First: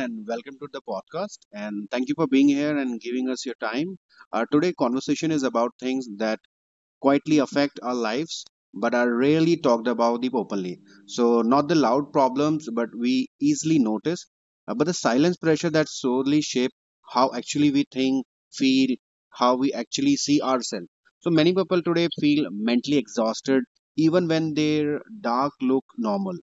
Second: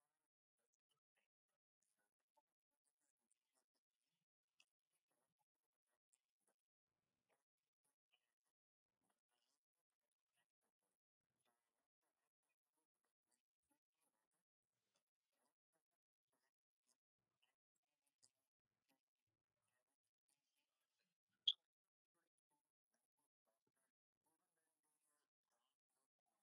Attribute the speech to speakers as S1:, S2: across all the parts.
S1: and welcome to the podcast. And thank you for being here and giving us your time. Today, conversation is about things that quietly affect our lives but are rarely talked about the openly. So, not the loud problems, but we easily notice, but the silence pressure that solely shape how actually we think, feel, how we actually see ourselves. So, many people today feel mentally exhausted even when their dark look normal.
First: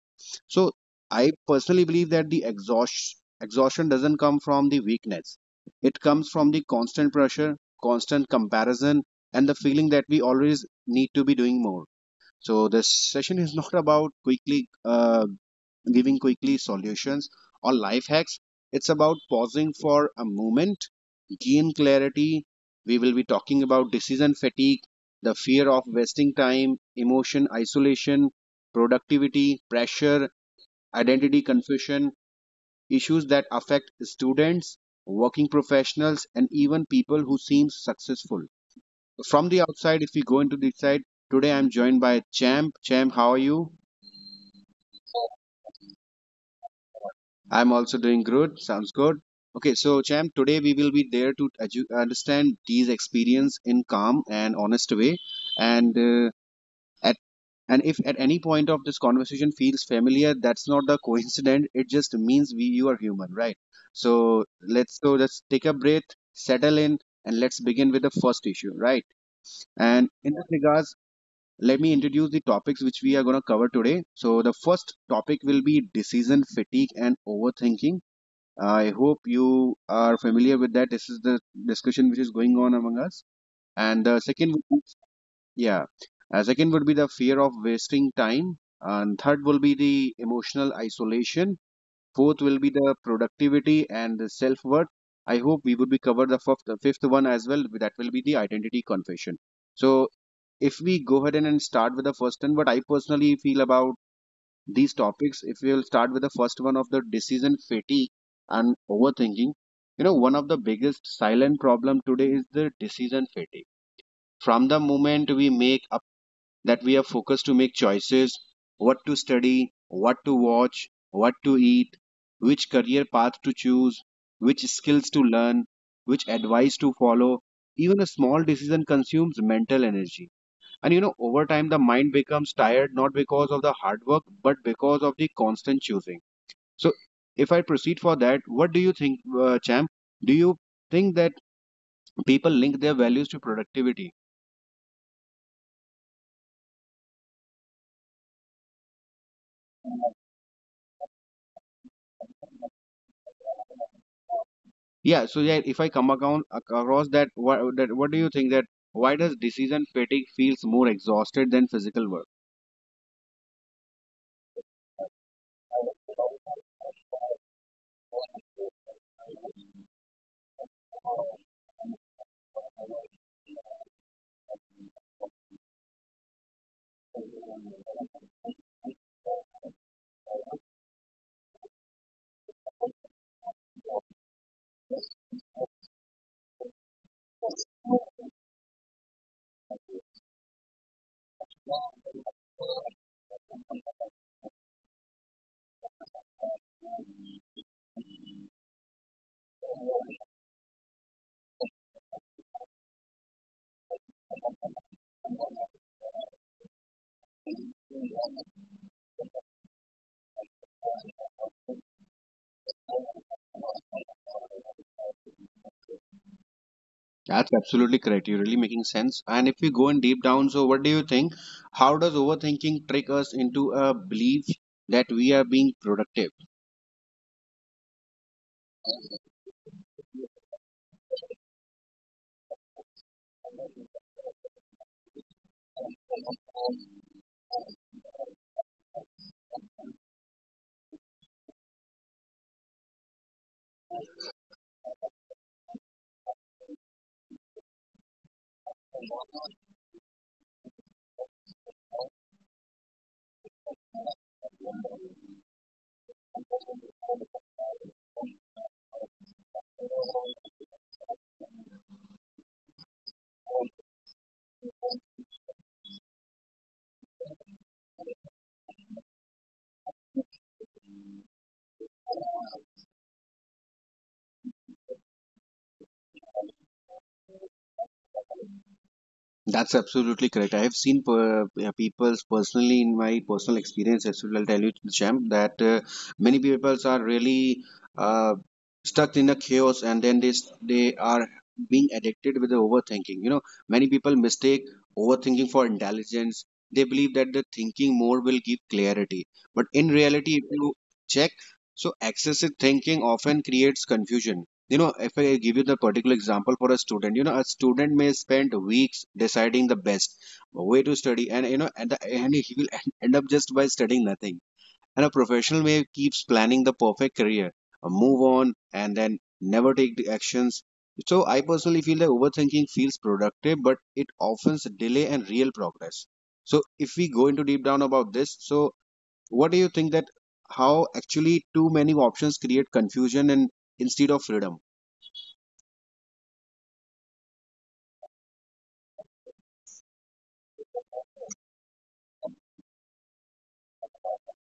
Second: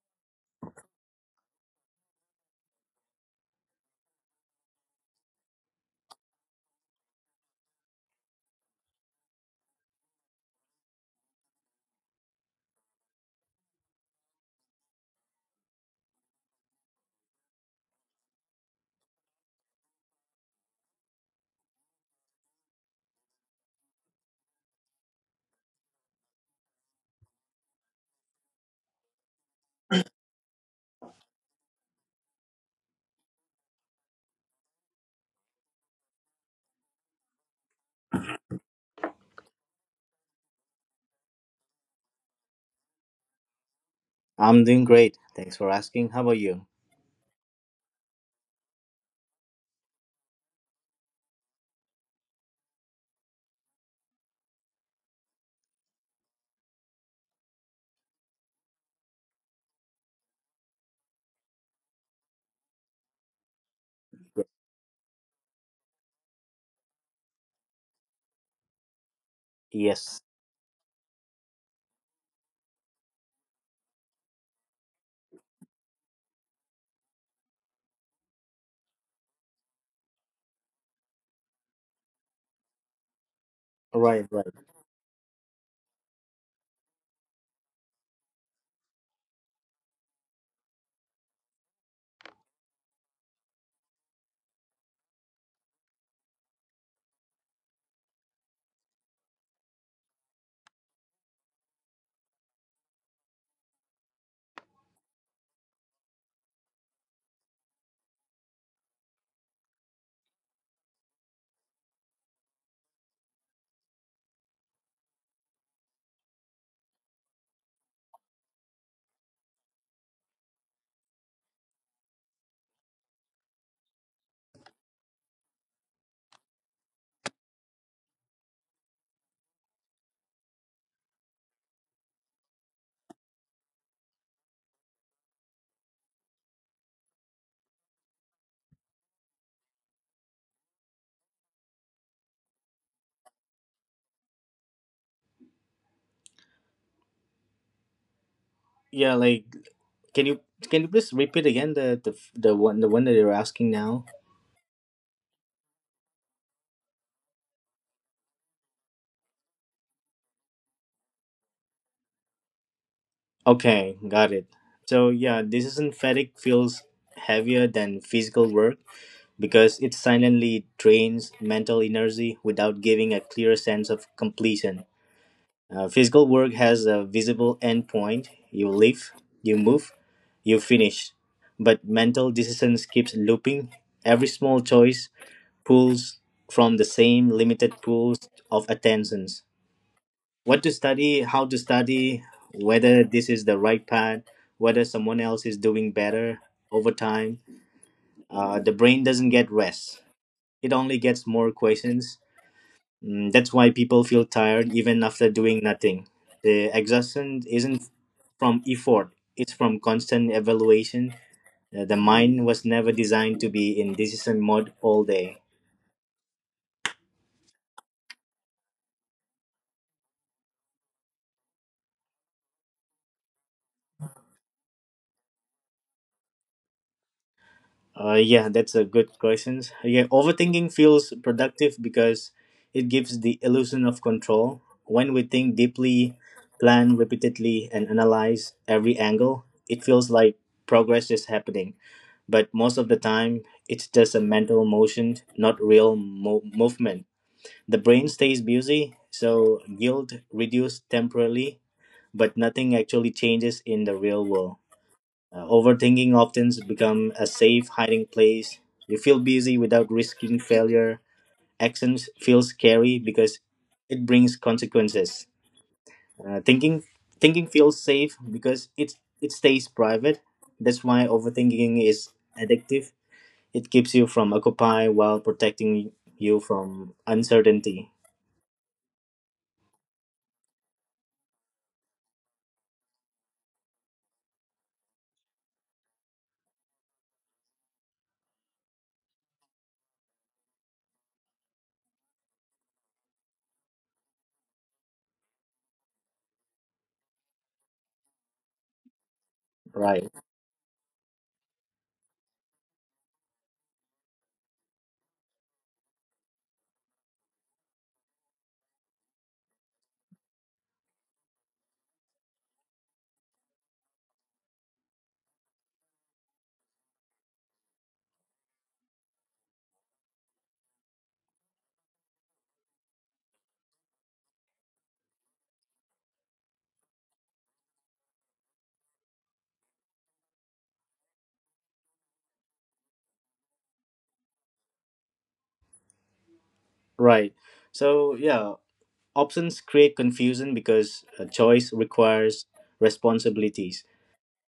S1: So, I personally believe that the exhaustion doesn't come from the weakness. It comes from the constant pressure, constant comparison, and the feeling that we always need to be doing more. So this session is not about quickly giving quickly solutions or life hacks. It's about pausing for a moment, gain clarity. We will be talking about decision fatigue, the fear of wasting time, emotion isolation, productivity, pressure, identity confusion, issues that affect students, working professionals, and even people who seem successful from the outside, if we go into the side, today I'm joined by Champ. Champ, how are you?
S2: I'm doing great. Thanks for asking. How about you?
S1: I'm also doing good. Sounds good. Okay, so Champ, today we will be there to understand T's experience in calm and honest way. And uh, at and if at any point of this conversation feels familiar, that's not the coincidence. It just means we you are human, right? So let's take a breath, settle in, and let's begin with the first issue, right? And
S2: Yes.
S1: in this regards, let me introduce the topics which we are going to cover today. So, the first topic will be decision fatigue and overthinking. I hope you are familiar with that. This is the discussion which is going on among us. And the
S2: Right, right.
S1: second, would be- yeah, second would be the fear of wasting time. And third will be the emotional isolation. Fourth will be the productivity and the self worth. I hope we would be covered the fifth one as well. That will be the identity confession. So if we go ahead and start with the first one, what I personally feel about these topics, if we will start with the first one of the decision fatigue and overthinking, you know, one of the biggest silent problem today is the decision fatigue. From the moment we make up that we are focused to make choices, what to study, what to watch, what to eat, which career path to choose, which skills to learn, which advice to follow, even a small decision consumes mental energy and, you know, over time, the mind becomes tired not because of the hard work, but because of the constant choosing. So, if I proceed for that, what do you think, Champ? Do you think that people link their values to productivity?
S2: Yeah, like can you can you please repeat again the one the one that you're asking now?
S1: Yeah. So, yeah, if I come across that, what do you think that? Why does decision fatigue feels more exhausted than physical work?
S2: Okay, got it. So yeah, this synthetic feels heavier than physical work because it silently drains mental energy without giving a clear sense of completion. Physical work has a visible endpoint. You live, you move, you finish. But mental decisions keeps looping. Every small choice pulls from the same limited pools of attentions. What to study, how to study, whether this is the right path, whether someone else is doing better over time. The brain doesn't get rest. It only gets more questions. Mm, that's why people feel tired even after doing nothing. The exhaustion isn't from effort, it's from constant evaluation. The mind was never designed to be in decision mode all day.
S1: That's absolutely correct. You're really making sense. And if we go in deep down, so what do you think? How does overthinking trick us into a belief that we are being productive?
S2: Yeah, that's a good question. Yeah, overthinking feels productive because it gives the illusion of control. When we think deeply, plan repeatedly, and analyze every angle, it feels like progress is happening. But most of the time it's just a mental motion, not real movement. The brain stays busy, so guilt reduces temporarily, but nothing actually changes in the real world. Overthinking often becomes a safe hiding place. You feel busy without risking failure. Actions feel scary because it brings consequences. Uh, thinking thinking feels safe because it stays private. That's why overthinking is addictive. It keeps you from occupying while protecting you from uncertainty.
S1: That's absolutely correct. I have seen people personally in my personal experience as well. I'll tell you, Champ, that many people are really uh, stuck in a chaos, and then they are being addicted with the overthinking. You know, many people mistake overthinking for intelligence. They believe that the thinking more will give clarity, but in
S2: Right.
S1: reality, if you check, so excessive thinking often creates confusion. You know, if I give you the particular example for a student, you know, a student may spend weeks deciding the best way to study, and you know and he will end up just by studying nothing. And a professional may keeps planning the perfect career move on and then never take the actions. So I personally feel that overthinking feels productive but it often delay and real progress. So if we go into deep down about this, so what do you think that how actually too many options create confusion and instead of freedom.
S2: Right. So, yeah, options create confusion because a choice requires responsibilities.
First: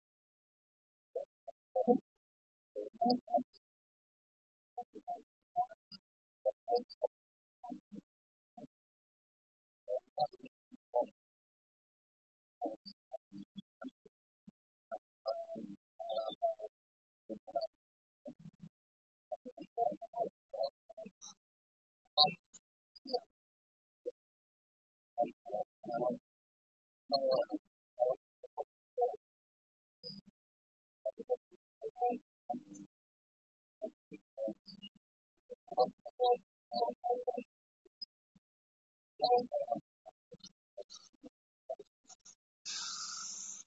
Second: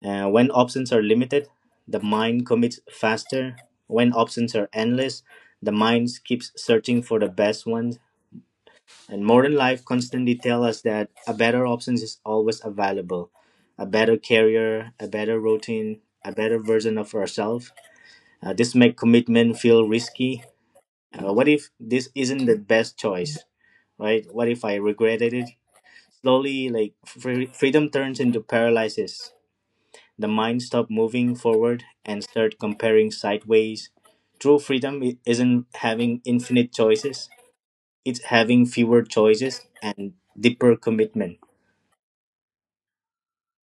S2: When options are limited, the mind commits faster. When options are endless, the mind keeps searching for the best ones. And modern life constantly tells us that a better option is always available: a better career, a better routine, a better version of ourselves. This make commitment feel risky. What if this isn't the best choice, right? What if I regretted it? Slowly, like freedom turns into paralysis. The mind stops moving forward and start comparing sideways. True freedom isn't having infinite choices; it's having fewer choices and deeper commitment.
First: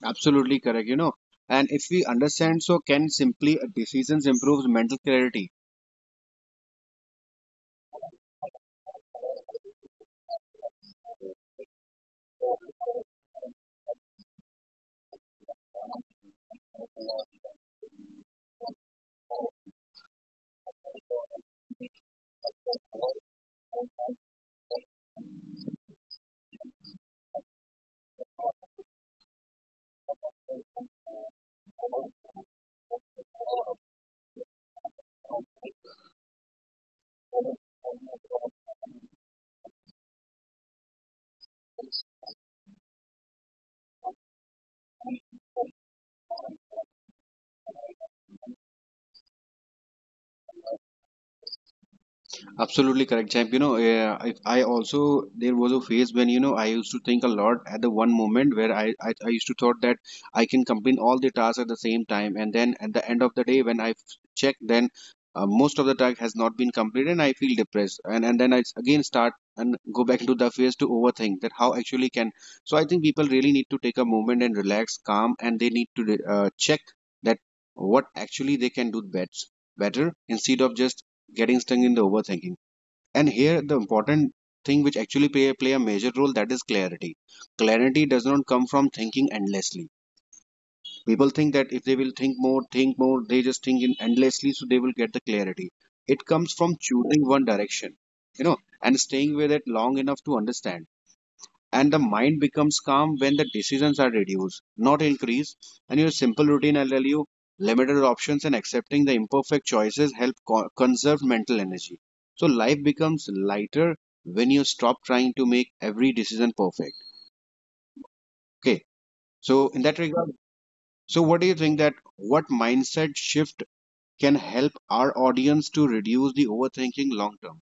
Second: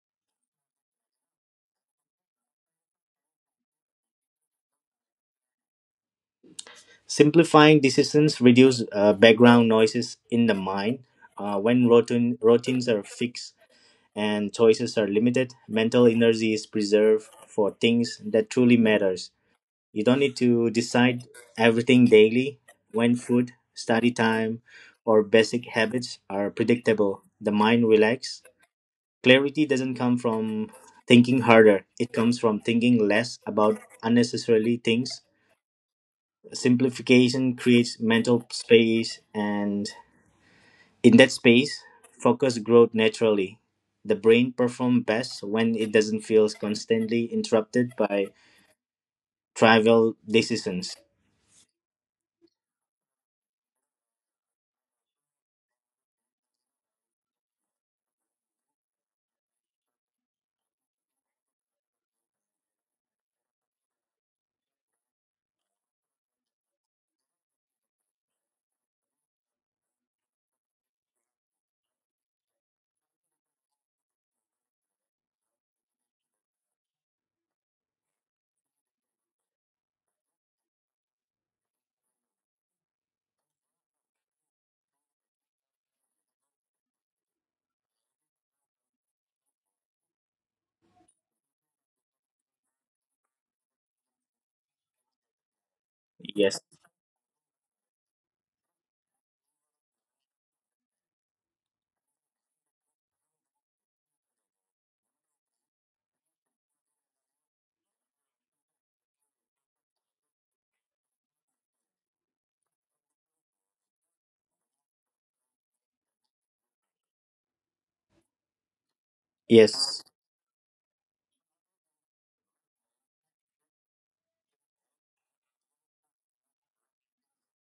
S1: Absolutely correct, you know. And if we understand, so can simply decisions improves mental clarity.
S2: Simplifying decisions reduce background noises in the mind. When routines are fixed and choices are limited, mental energy is preserved for things that truly matters. You don't need to decide everything daily. When food, study time, or basic habits are predictable, the mind relax. Clarity doesn't come from thinking harder. It comes from thinking less about unnecessarily things. Simplification creates mental space, and in that space, focus grows naturally. The brain performs best when it doesn't feel constantly interrupted by trivial decisions.
S1: Absolutely correct, champ. You know, if I also there was a phase when, you know, I used to think a lot at the one moment where I used to thought that I can complete all the tasks at the same time, and then at the end of the day when I check, then most of the task has not been completed, and I feel depressed, and then again start and go back into the phase to overthink that how actually can. So I think people really need to take a moment and relax, calm, and they need to check that what actually they can do best better instead of just getting stung in the overthinking. And here the important thing which actually play a major role that is clarity. Clarity does not come from thinking endlessly. People think that if they will think more they just think in endlessly, so they will get the clarity. It comes
S2: Yes.
S1: from choosing one direction, you know, and staying with it long enough to understand. And the mind becomes calm when the decisions are reduced, not increased. And your simple routine, I'll tell you, limited options and accepting the imperfect choices help conserve mental energy. So life becomes lighter when you stop trying to make every decision perfect. Okay, so in that
S2: Yes.
S1: regard, so what do you think that what mindset shift can help our audience to reduce the overthinking long term.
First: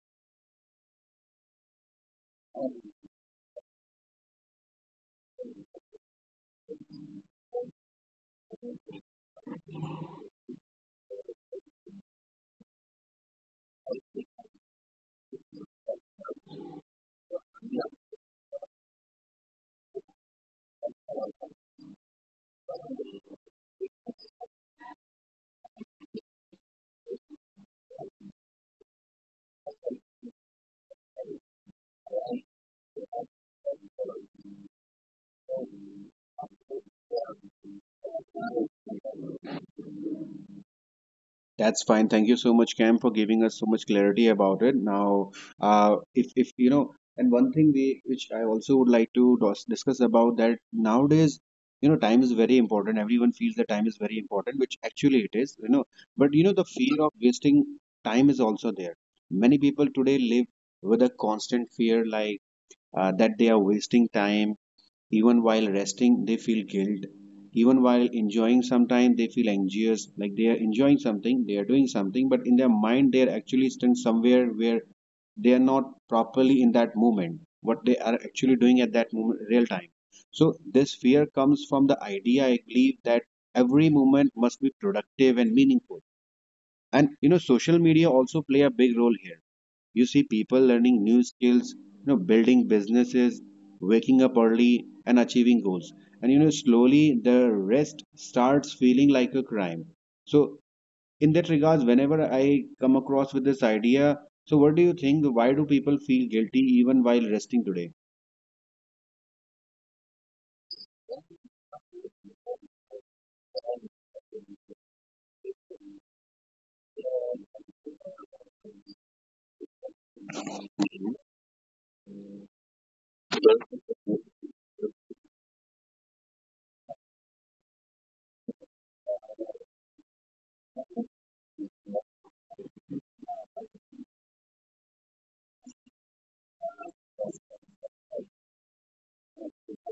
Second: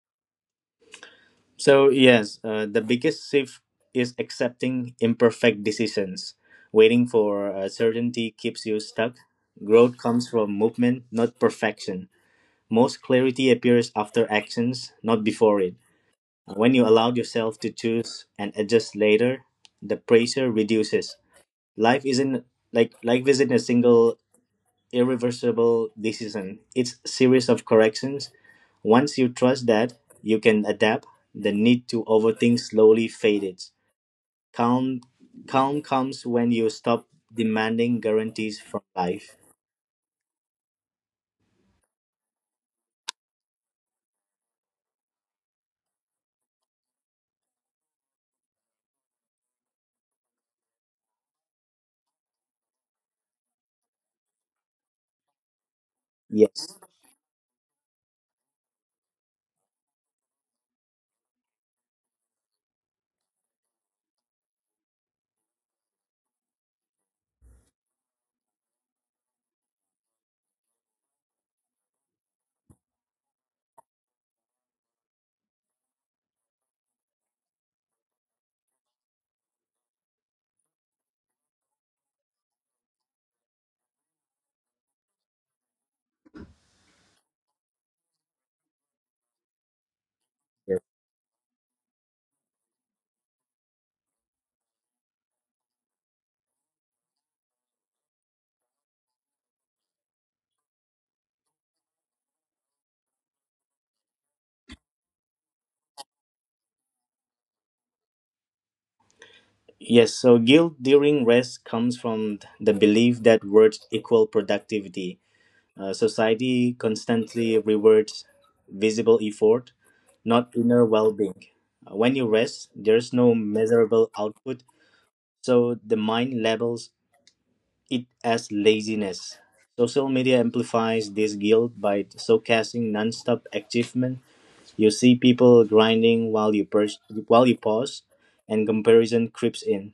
S2: So, yes, the biggest shift is accepting imperfect decisions. Waiting for certainty keeps you stuck. Growth comes from movement, not perfection. Most clarity appears after actions, not before it. When you allow yourself to choose and adjust later, the pressure reduces. Life isn't life isn't a single irreversible decision. It's a series of corrections. Once you trust that you can adapt, the need to overthink slowly fades. Calm calm comes when you stop demanding guarantees from life.
S1: That's fine. Thank you so much, Cam, for giving us so much clarity about it. Now, if you know, and one thing we which I also would like to discuss about that nowadays, you know, time is very important. Everyone feels that time is very important, which actually it is. You know, but you know, the
S2: Yes.
S1: fear of wasting time is also there. Many people today live with a constant fear like that they are wasting time even while resting, they feel guilt. Even while enjoying sometimes they feel anxious, like they are enjoying something, they are doing something, but in their mind they are actually stuck somewhere where they are not properly in that moment, what they are actually doing at that moment, real time. So this fear comes from the idea, I believe, that every moment must be productive and meaningful. And you know, social media also play a big role here. You see people learning new skills, you know, building businesses, waking up early and achieving goals. And you know slowly the rest starts feeling like a crime. So in that regards whenever I come across with this idea, so what do you think why do people feel guilty even while resting today.
S2: Yes, so guilt during rest comes from the belief that words equal productivity. Society constantly rewards visible effort, not inner well being. When you rest, there's no measurable output, so the mind labels it as laziness. Social media amplifies this guilt by showcasing nonstop achievement. You see people grinding while while you pause, and comparison creeps in.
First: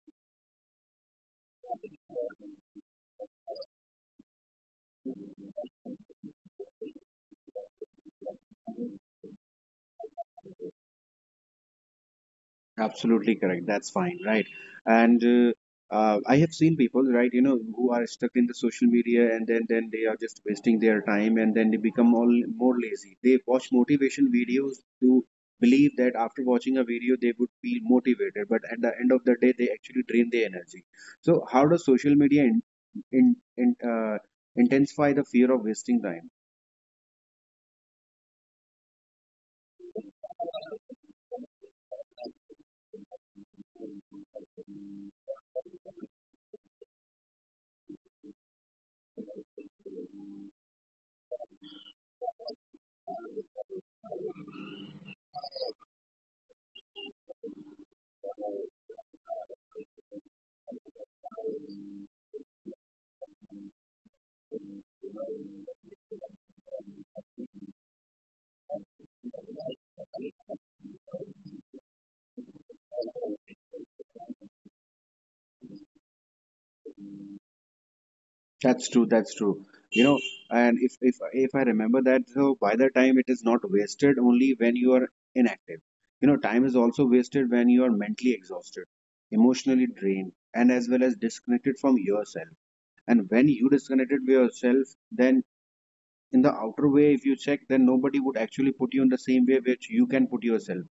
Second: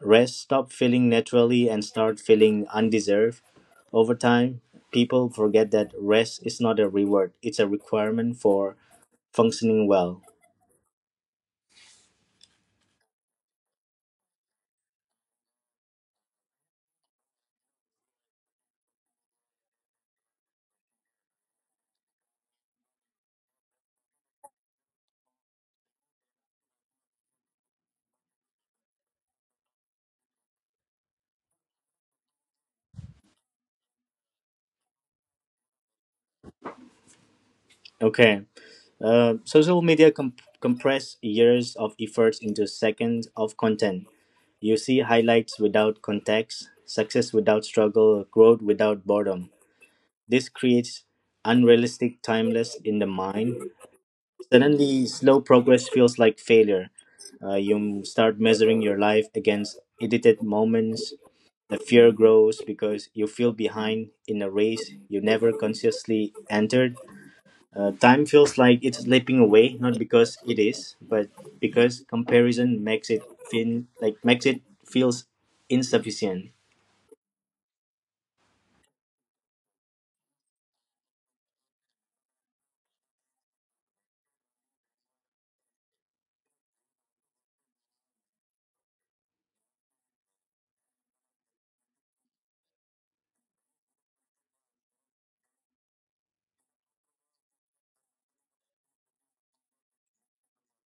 S2: Rest stop feeling naturally and start feeling undeserved. Over time, people forget that rest is not a reward, it's a requirement for functioning well.
S1: Absolutely correct. That's fine, right? And I have seen people, right, you know, who are stuck in the social media and then they are just wasting their time and then they become all more lazy. They watch motivation videos to believe that after watching a video they would feel motivated, but at the end of the day they actually drain their energy. So how does social media in, in, uh, intensify the fear of wasting time?
S2: Okay. Social media compress years of efforts into seconds of content. You see highlights without context, success without struggle, growth without boredom. This creates unrealistic timeless in the mind. Suddenly, slow progress feels like failure. You start measuring your life against edited moments. The fear grows because you feel behind in a race you never consciously entered. Time feels like it's slipping away, not because it is, but because comparison makes it feels insufficient.
S1: That's true. That's true. You know, and if I remember that, so by the time it is not wasted only when you are inactive. You know, time is also wasted when you are mentally exhausted, emotionally drained, and as well as disconnected from yourself. And when you disconnected with yourself, then in the outer way, if you check, then nobody would actually put you in the same way which you can put yourself.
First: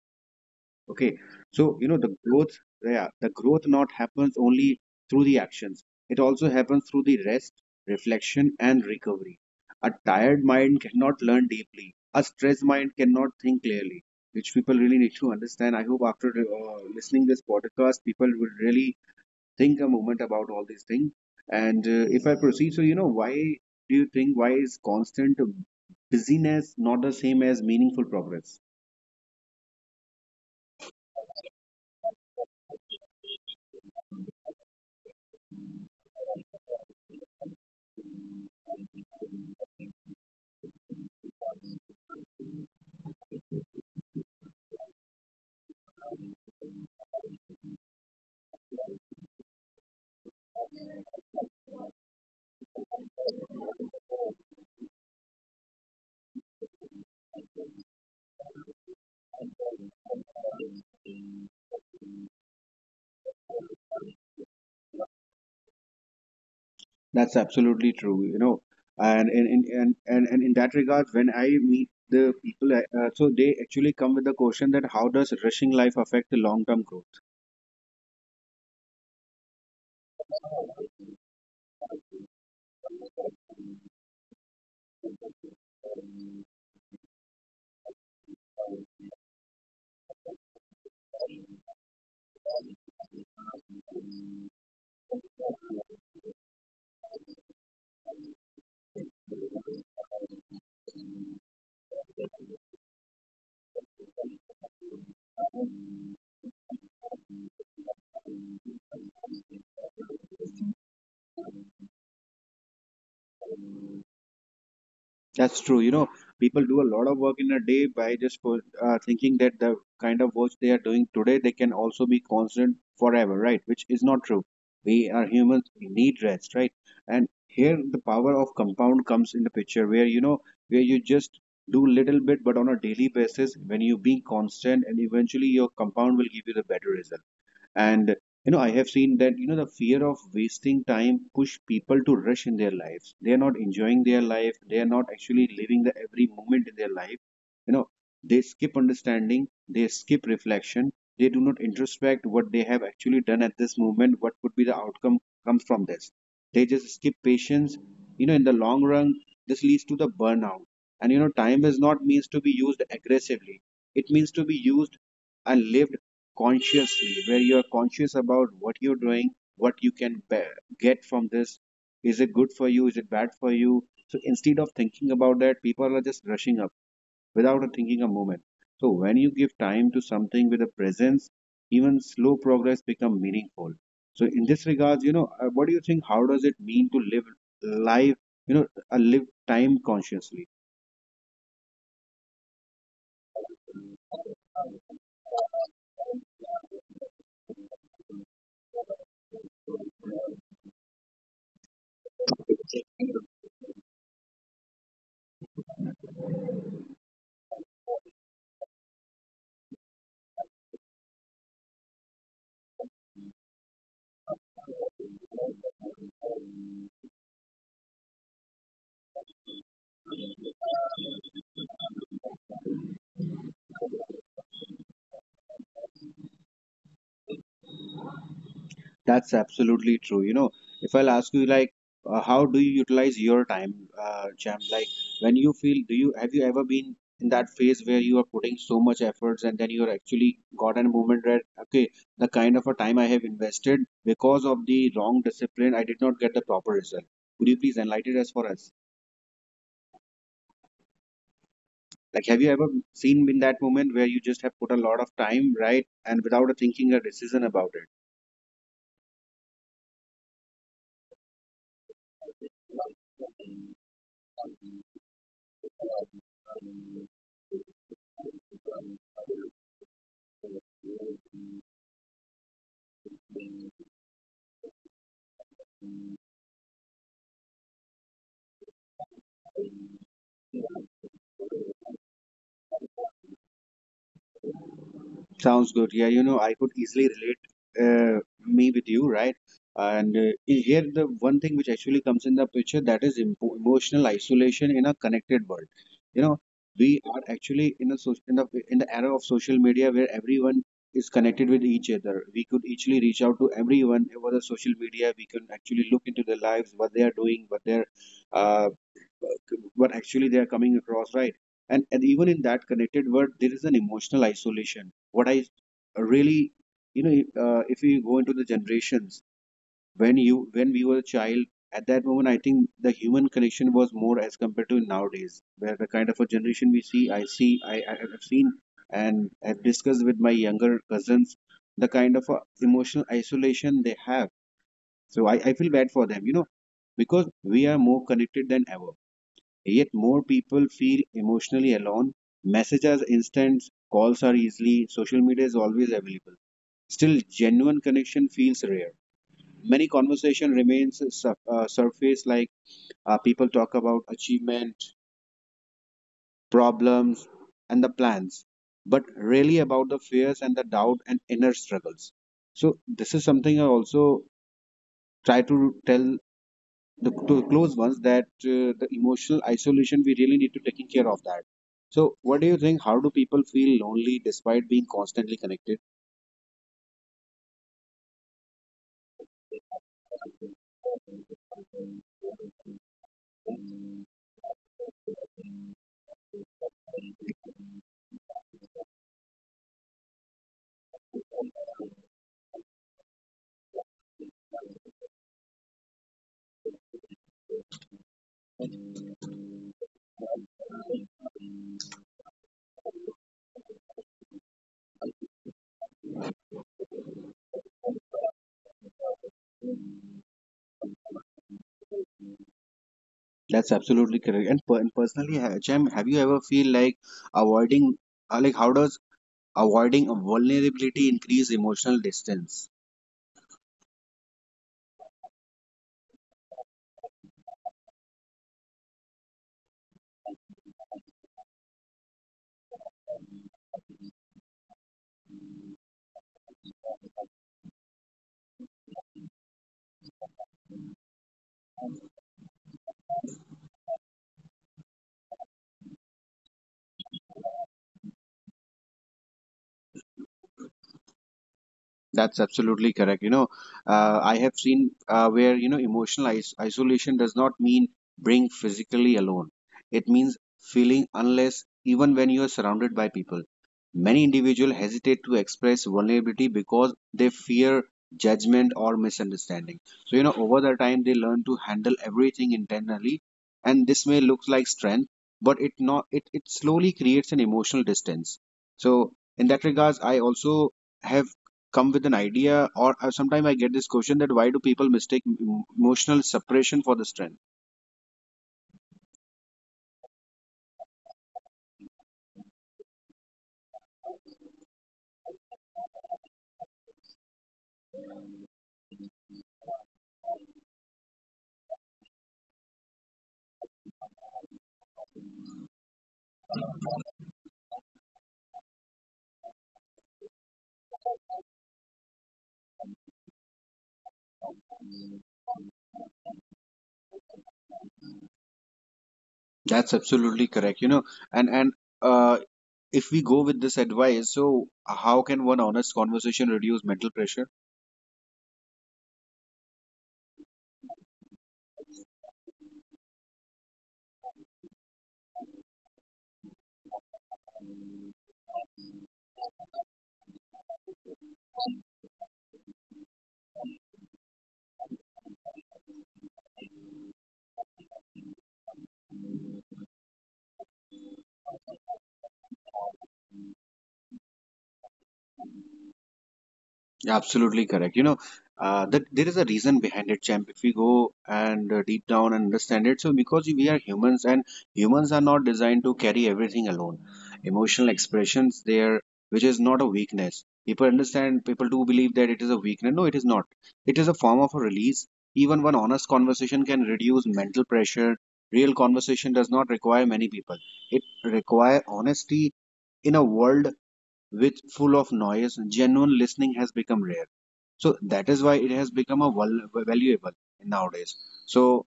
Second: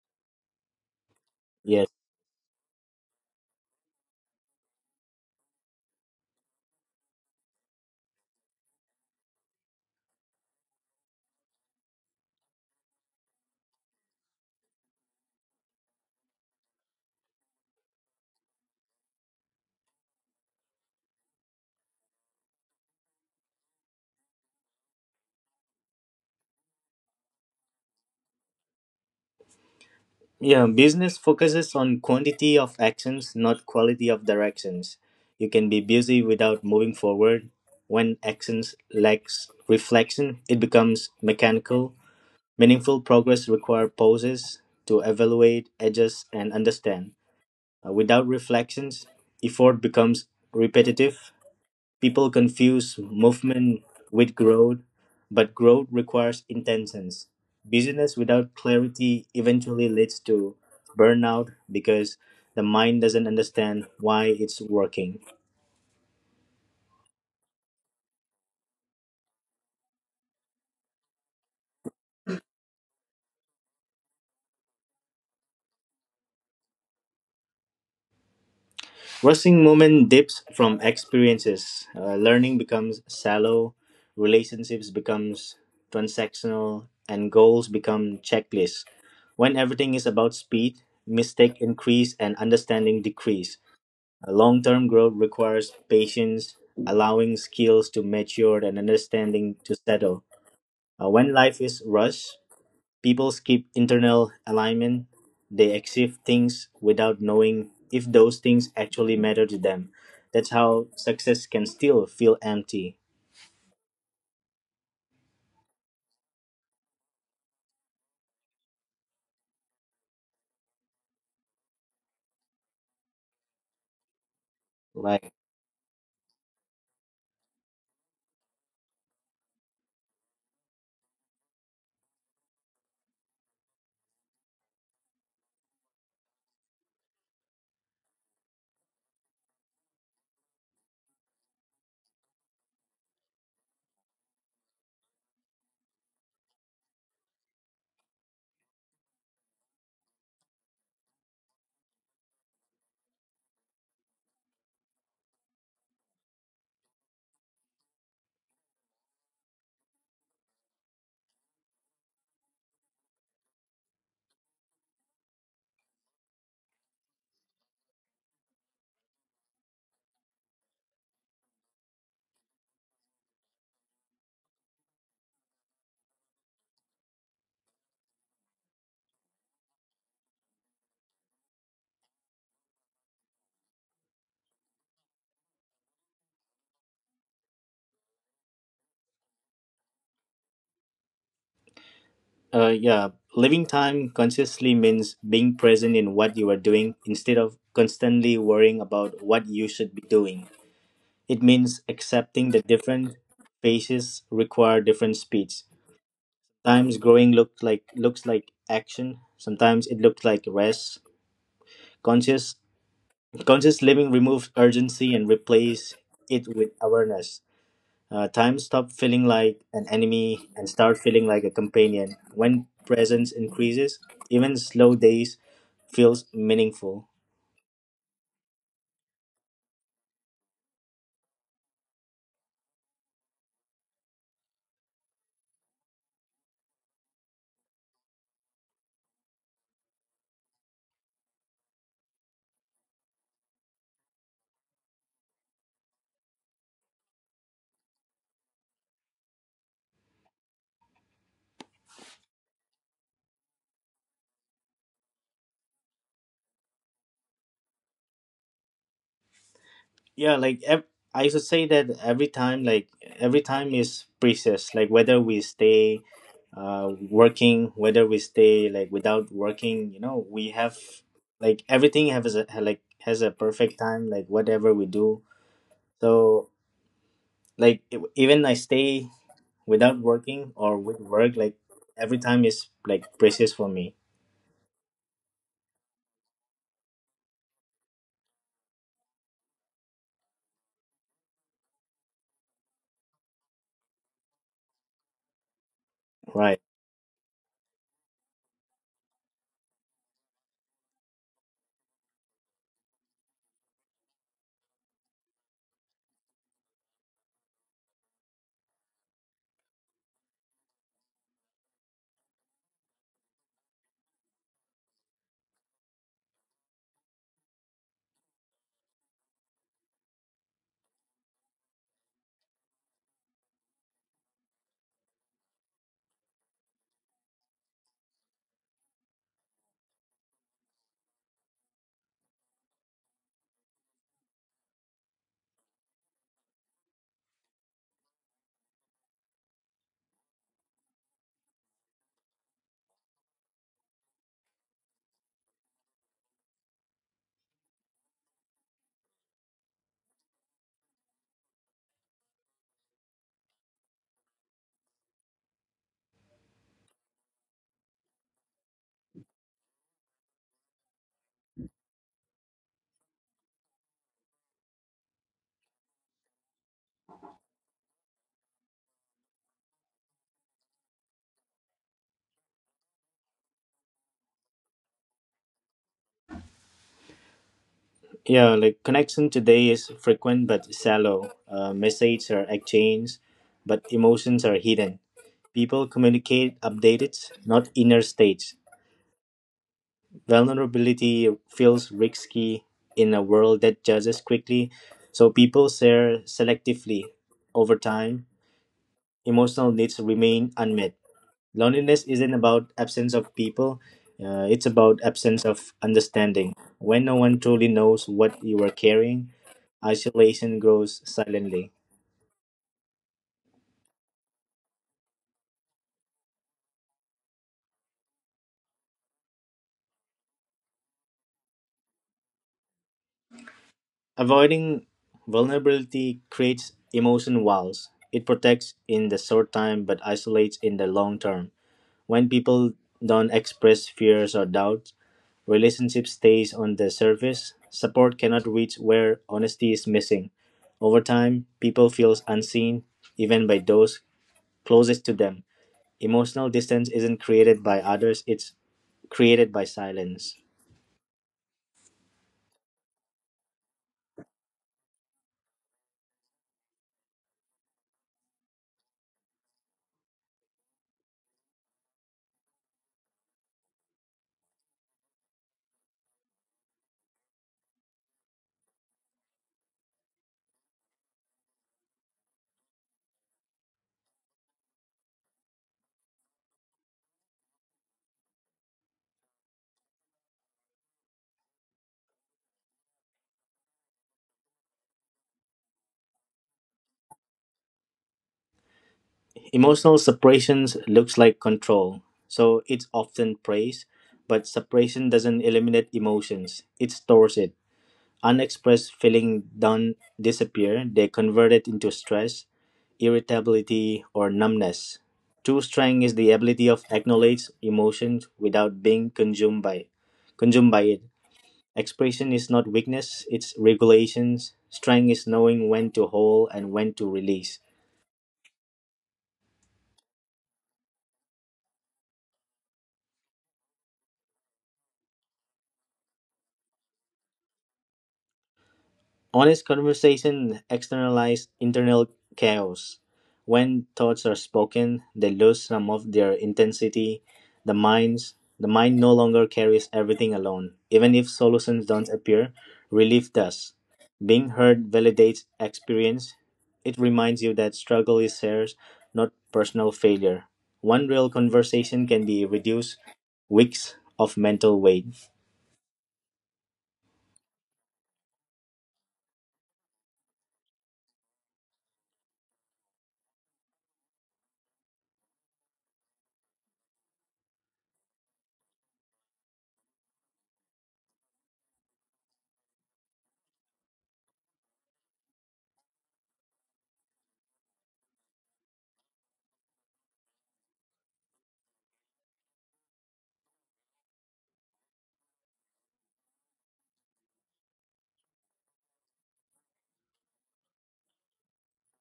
S1: Okay, so you
S2: Yes.
S1: know the growth, yeah, the growth not happens only through the actions. It also happens through the rest, reflection and recovery. A tired mind cannot learn deeply. A stressed mind cannot think clearly, which people really need to understand. I hope after listening this podcast people will really think a moment about all these things. And if I proceed, so you know, why do you think why is constant busyness not the same as meaningful progress.
S2: Yeah, business focuses on quantity of actions, not quality of directions. You can be busy without moving forward. When actions lacks reflection, it becomes mechanical. Meaningful progress requires pauses to evaluate, adjust, and understand. Without reflections, effort becomes repetitive. People confuse movement with growth, but growth requires intentions. Busyness without clarity eventually leads to burnout because the mind doesn't understand why it's working.
S1: That's absolutely true, you know. And in and in that regard, when I meet the people, so they actually come with the question that how does rushing life affect the long-term growth?
S2: Rushing movement dips from experiences. Learning becomes shallow, relationships becomes transactional, and goals become checklists. When everything is about speed, mistake increase and understanding decrease. A long-term growth requires patience, allowing skills to mature and understanding to settle. When life is rushed, people skip internal alignment. They accept things without knowing if those things actually matter to them. That's how success can still feel empty.
S1: That's true. You know, people do a lot of work in a day by just for, thinking that the kind of work they are doing today, they can also be constant forever, right? Which is not true. We
S2: Like,
S1: are humans, we need rest, right? And here the power of compound comes in the picture where, where you just do little bit, but on a daily basis, when you being constant and eventually your compound will give you the better result. And I have seen that the fear of wasting time push people to rush in their lives. They are not enjoying their life. They are not actually living the every moment in their life. You know, they skip understanding. They skip reflection. They do not introspect what they have actually done at this moment. What could be the outcome comes from this? They just skip patience. In the long run, this leads to the burnout. And time is not means to be used aggressively. It means to be used and lived consciously, where you are conscious about what you're doing, what you get from this. Is it good for you? Is it bad for you? So instead of thinking about that, people are just rushing up without thinking a moment. So when you give time to something with a presence, even slow progress become meaningful. So in this regards, what do you think? How does it mean to live life? You know, live time consciously.
S2: uh, yeah, living time consciously means being present in what you are doing instead of constantly worrying about what you should be doing. It means accepting that different phases require different speeds. Sometimes growing looks like action. Sometimes it looks like rest. Conscious conscious living removes urgency and replace it with awareness. Time stop feeling like an enemy and start feeling like a companion. When presence increases, even slow days feels meaningful.
S1: That's absolutely true. You know, if I'll ask you, like, how do you utilize your time, Jam? Like, when you feel, do you have you ever been in that phase where you are putting so much efforts and then you're actually got a moment where, okay, the kind of a time I have invested because of the wrong discipline, I did not get the proper result. Could you please enlighten us for us? Like, have you ever seen in that moment where you just have put a lot of time, right, and without a thinking a decision about it?
S2: Yeah, like ev- I used to say that every time, like every time is precious. Like whether we stay working, whether we stay like without working, you know, we have like everything has a like has a perfect time. Like whatever we do, so like even I stay without working or with work, like every time is like precious for me.
S1: Sounds good. Yeah, you know, I could easily relate me with you, right? And in here, the one thing which actually comes in the picture that is emotional isolation in a connected world. You know,
S2: Right.
S1: we are actually in a so in the era of social media where everyone is connected with each other. We could easily reach out to everyone over the social media. We can actually look into their lives, what they are doing, what actually they are coming across, right? And even in that connected word there is an emotional isolation what I really, you know if we go into the generations, when we were a child, at that moment I think the human connection was more as compared to nowadays, where the kind of a generation we see, I have seen and I've discussed with my younger cousins the kind of emotional isolation they have. So I feel bad for them, you know, because we are more connected than ever. Yet more people feel emotionally alone. Messages are instant, calls are easily, social media is always available. Still, genuine connection feels rare. Many conversation remains surface, like people talk about achievement, problems, and the plans, but really about the fears and the doubt and inner struggles. So this is something I also try to tell to the close ones that the emotional isolation we really need to taking care of that. So what do you think, how do people feel lonely despite being constantly connected?
S2: Yeah, like connection today is frequent but shallow. Messages are exchanged, but emotions are hidden. People communicate updated, not inner states. Vulnerability feels risky in a world that judges quickly, so people share selectively. Over time, emotional needs remain unmet. Loneliness isn't about absence of people, it's about absence of understanding. When no one truly knows what you are carrying, isolation grows silently.
S1: That's absolutely correct. And, and personally, Chaim, have you ever feel like avoiding like, how does avoiding a vulnerability increase emotional distance?
S2: Avoiding vulnerability creates emotion walls. It protects in the short time but isolates in the long term. When people don't express fears or doubts, relationship stays on the surface. Support cannot reach where honesty is missing. Over time, people feel unseen even by those closest to them. Emotional distance isn't created by others, it's created by silence.
S1: That's absolutely correct. You know, I have seen where, you know, emotional is isolation does not mean being physically alone. It means feeling unless even when you are surrounded by people. Many individuals hesitate to express vulnerability because they fear judgment or misunderstanding. So, you know, over the time they learn to handle everything internally, and this may look like strength, but it not it, it slowly creates an emotional distance. So, in that regards, I also have come with an idea, or sometimes I get this question, that why do people mistake emotional separation for the strength?
S2: Emotional separation looks like control, so it's often praised, but separation doesn't eliminate emotions, it stores it. Unexpressed feeling don't disappear, they convert it into stress, irritability, or numbness. True strength is the ability of acknowledge emotions without being consumed by it. Expression is not weakness, it's regulations. Strength is knowing when to hold and when to release.
S1: That's absolutely correct, you know. And and uh, if we go with this advice, so how can one honest conversation reduce mental pressure?
S2: Honest conversation externalizes internal chaos. When thoughts are spoken, they lose some of their intensity. The minds the mind no longer carries everything alone. Even if solutions don't appear, relief does. Being heard validates experience. It reminds you that struggle is shared, not personal failure. One real conversation can be reduce weeks of mental weight.
S1: Yeah, absolutely correct. You know, that there is a reason behind it, champ. If we go and deep down and understand it, so because we are humans, and humans are not designed to carry everything alone. Emotional expressions there, which is not a weakness. People understand, people do believe that it is a weakness. No, it is not. It is a form of a release. Even one honest conversation can reduce mental pressure. Real conversation does not require many people. It require honesty in a world which full of noise. Genuine listening has become rare, so that is why it has become a valuable nowadays. So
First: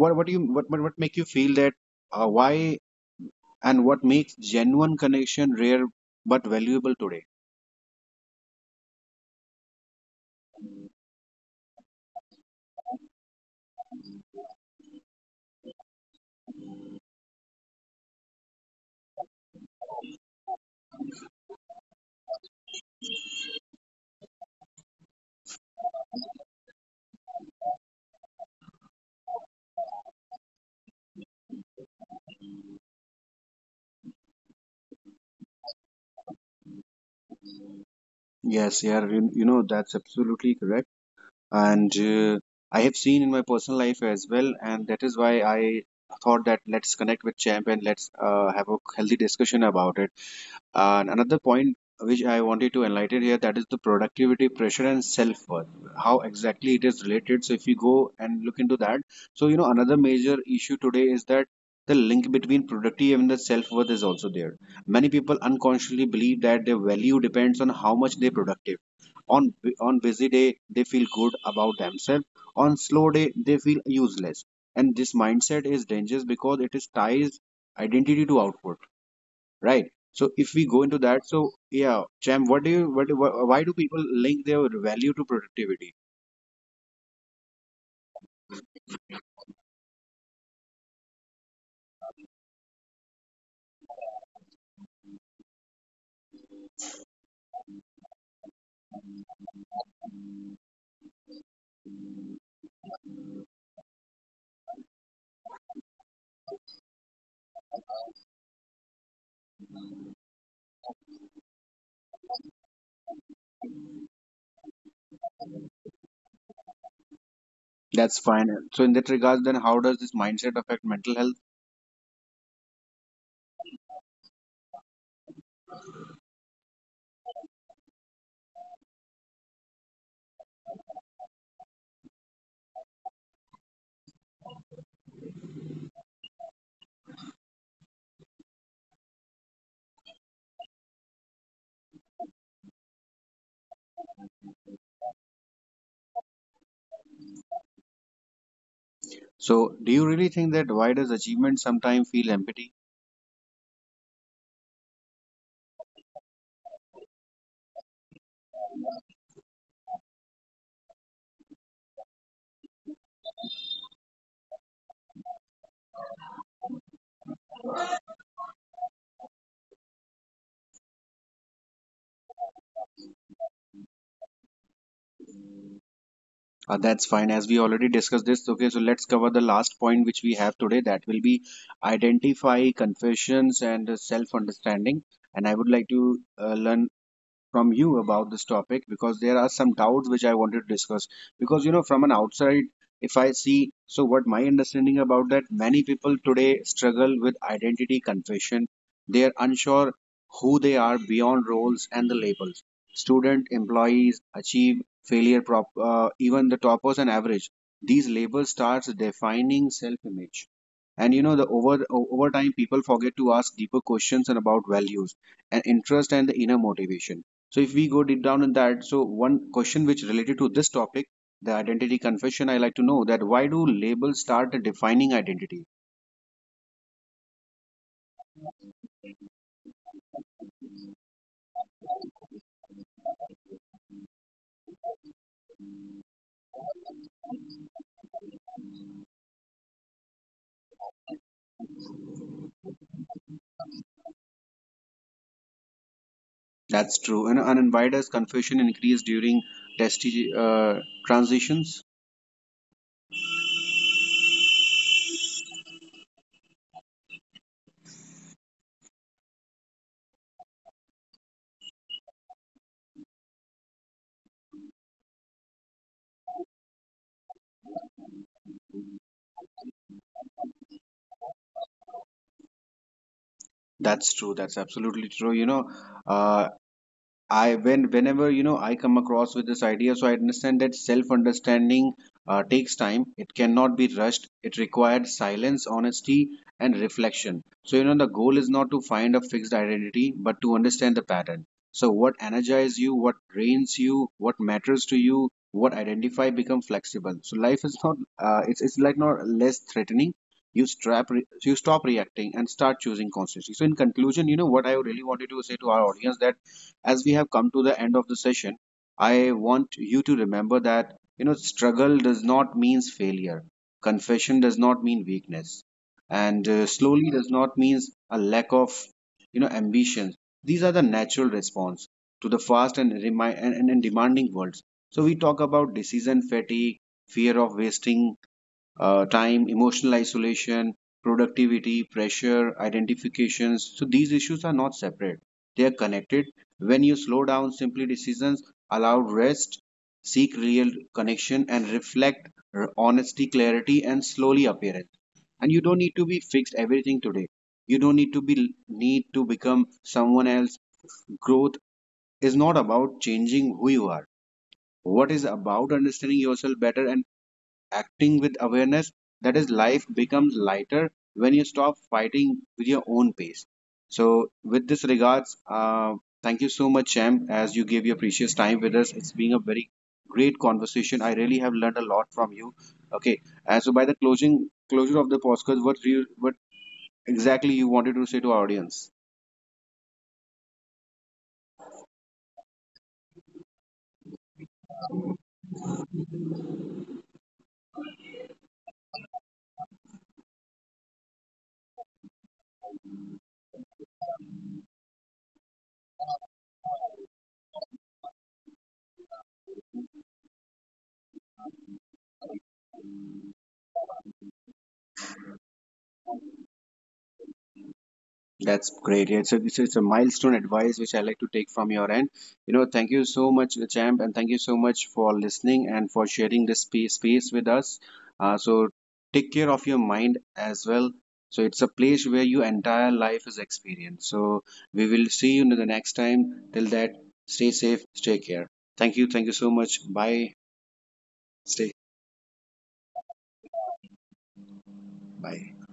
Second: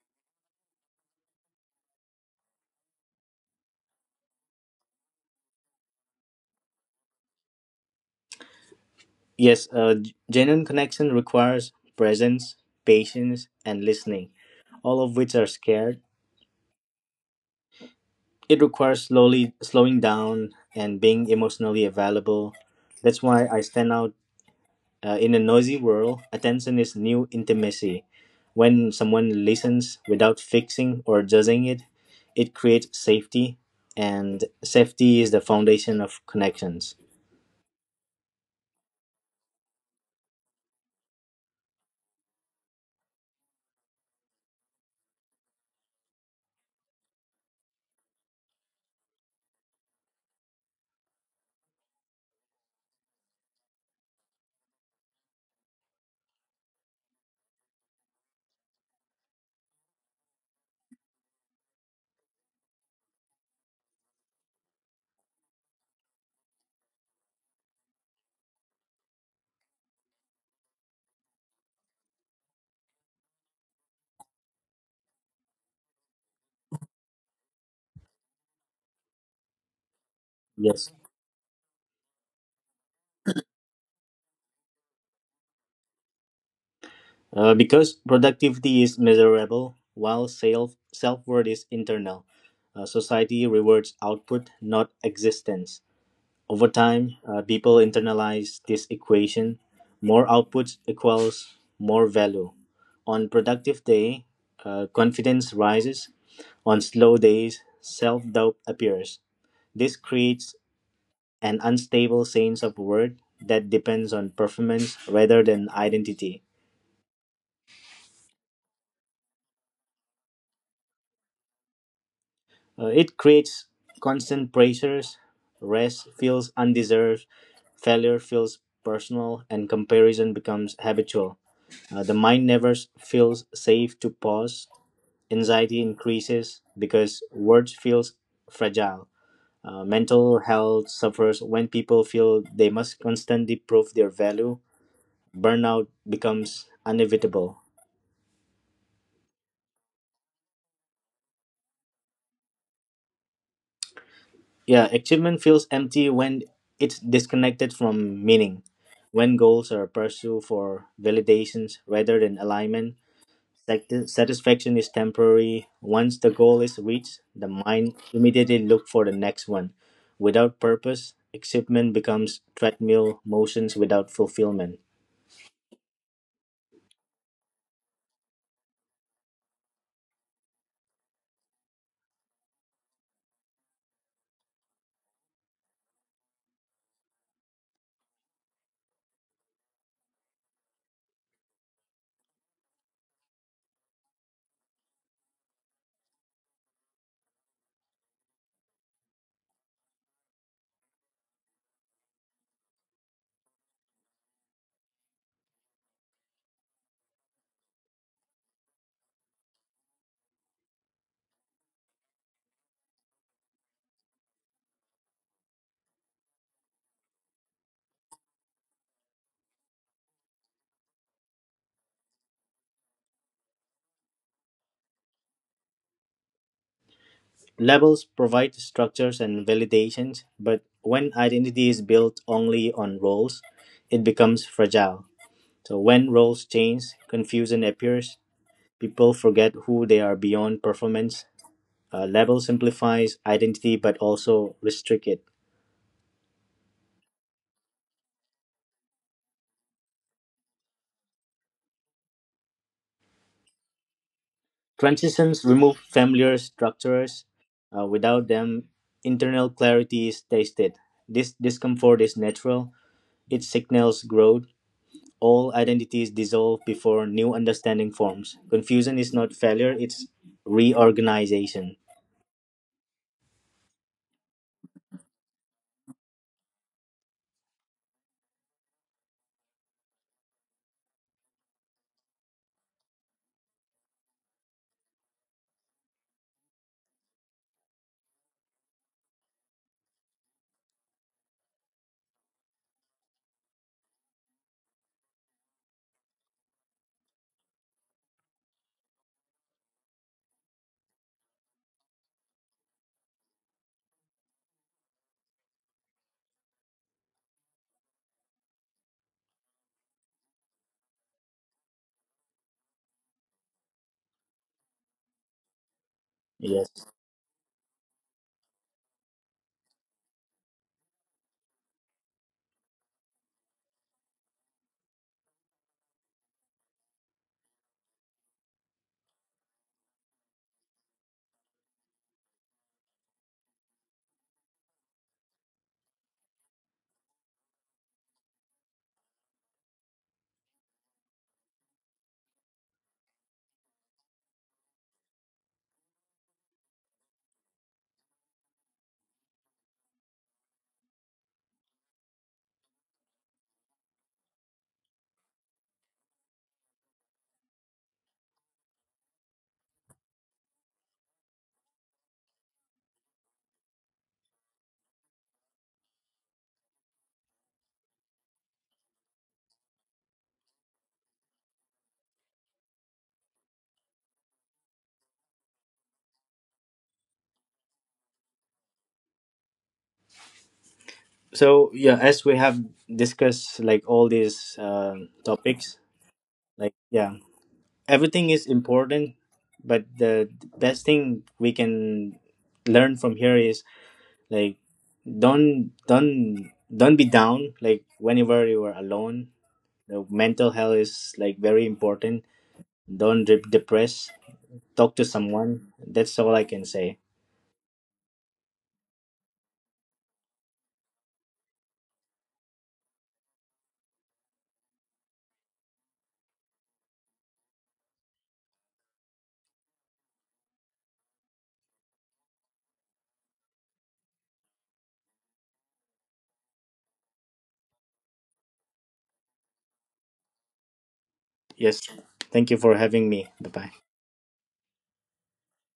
S1: what do you what make you feel that, why and what makes genuine connection rare but valuable today?
S2: Yes, a genuine connection requires presence, patience, and listening, all of which are scared. It requires slowly slowing down and being emotionally available. That's why I stand out in a noisy world. Attention is new intimacy. When someone listens without fixing or judging it, it creates safety, and safety is the foundation of connections.
S1: Yes, yeah, you know, that's absolutely correct, and I have seen in my personal life as well, and that is why I thought that let's connect with champ and let's have a healthy discussion about it. And another point which I wanted to enlighten here, that is the productivity pressure and self worth, how exactly it is related. So, if you go and look into that, so you know, another major issue today is that the link between productivity and the self worth is also there. Many people unconsciously believe that their value depends on how much they're productive. On, on busy day, they feel good about themselves. On slow day, they feel useless. And this mindset is dangerous because it is ties identity to output, right? So if we
S2: Yes.
S1: go into that, so yeah, Cham, what do you what, why do people link their value to productivity?
S2: Because productivity is measurable, while self worth is internal. Society rewards output, not existence. Over time, people internalize this equation: more output equals more value. On productive day, confidence rises. On slow days, self doubt appears. This creates an unstable sense of worth that depends on performance rather than identity.
S1: That's fine. So in that regard, then how does this mindset affect mental health?
S2: It creates constant pressures. Rest feels undeserved. Failure feels personal, and comparison becomes habitual. The mind never feels safe to pause. Anxiety increases because words feels fragile. Mental health suffers when people feel they must constantly prove their value. Burnout becomes inevitable.
S1: So do you really think that, why does achievement sometimes feel empty?
S2: Yeah, achievement feels empty when it's disconnected from meaning. When goals are pursued for validations rather than alignment, satisfaction is temporary. Once the goal is reached, the mind immediately looks for the next one. Without purpose, achievement becomes treadmill motions without fulfillment.
S1: That's fine, as we already discussed this. Okay, so let's cover the last point which we have today, that will be identify confessions and self understanding. And I would like to learn from you about this topic, because there are some doubts which I wanted to discuss. Because you know, from an outside, if I see, so what my understanding about that, many people today struggle with identity confession. They are unsure who they are beyond roles and the labels. Student, employees, achieve, failure, prop, even the toppers and average. These labels starts defining self-image. And you know, over time, people forget to ask deeper questions and about values and interest and the inner motivation. So if we go deep down in that, so one question which related to this topic, the identity confession, I like to know that why do labels start defining identity?
S2: Labels provide structures and validations, but when identity is built only on roles, it becomes fragile. So when roles change, confusion appears. People forget who they are beyond performance. Level simplifies identity but also restrict it.
S1: That's true. And why does confusion increase during testi transitions?
S2: Transitions remove familiar structures. Without them, internal clarity is tasted. This discomfort is natural. It signals growth. All identities dissolve before new understanding forms. Confusion is not failure, it's reorganization.
S1: That's true. That's absolutely true. You know, uh, I, when whenever you know I come across with this idea, so I understand that self-understanding takes time. It cannot be rushed. It required silence, honesty, and reflection. So you know, the goal is not to find a fixed identity, but to understand the pattern. So what energizes you, what drains you, what matters to you, what identify become flexible. So life is not it's like not less threatening. You stop reacting and start choosing constantly. So in conclusion, you know, what I really wanted to say to our audience, that as we have come to the end of the session, I want you to remember that you know struggle does not means failure. Confession does not mean weakness, and
S2: Yes.
S1: slowly does not means a lack of, you know, ambition. These are the natural response to the fast and and demanding worlds. So we talk about decision fatigue, fear of wasting time, emotional isolation, productivity, pressure, identifications. So these issues are not separate, they are connected. When you slow down, simply decisions allow rest, seek real connection, and reflect honesty, clarity, and slowly appearance. And you don't need to be fixed everything today. You don't need to become someone else. Growth is not about changing who you are. What is about understanding yourself better and acting with awareness, that is life becomes lighter when you stop fighting with your own pace. So with this regards, thank you so much, champ, as you gave your precious time with us. It's been a very great conversation, I really have learned a lot from you. Okay, and so by the closing closure of the podcast, what you what exactly you wanted to say to our audience?
S2: So yeah, as we have discussed like all these topics, like yeah, everything is important, but the best thing we can learn from here is like don't be down. Like whenever you are alone, the mental health is like very important. Don't get depressed. Talk to someone. That's all I can say.
S1: That's great. Yeah, it's a milestone advice which I like to take from your end. You know, thank you so much, Champ, and thank you so much for listening and for sharing this space with us. So take care of your mind as well. So it's a place where your entire life is experienced. So we will see you in the next time. Till that, stay safe, stay care. Thank you. Thank you so much. Bye. Stay.
S2: Yes, thank you for having me. Bye bye.
S1: Bye.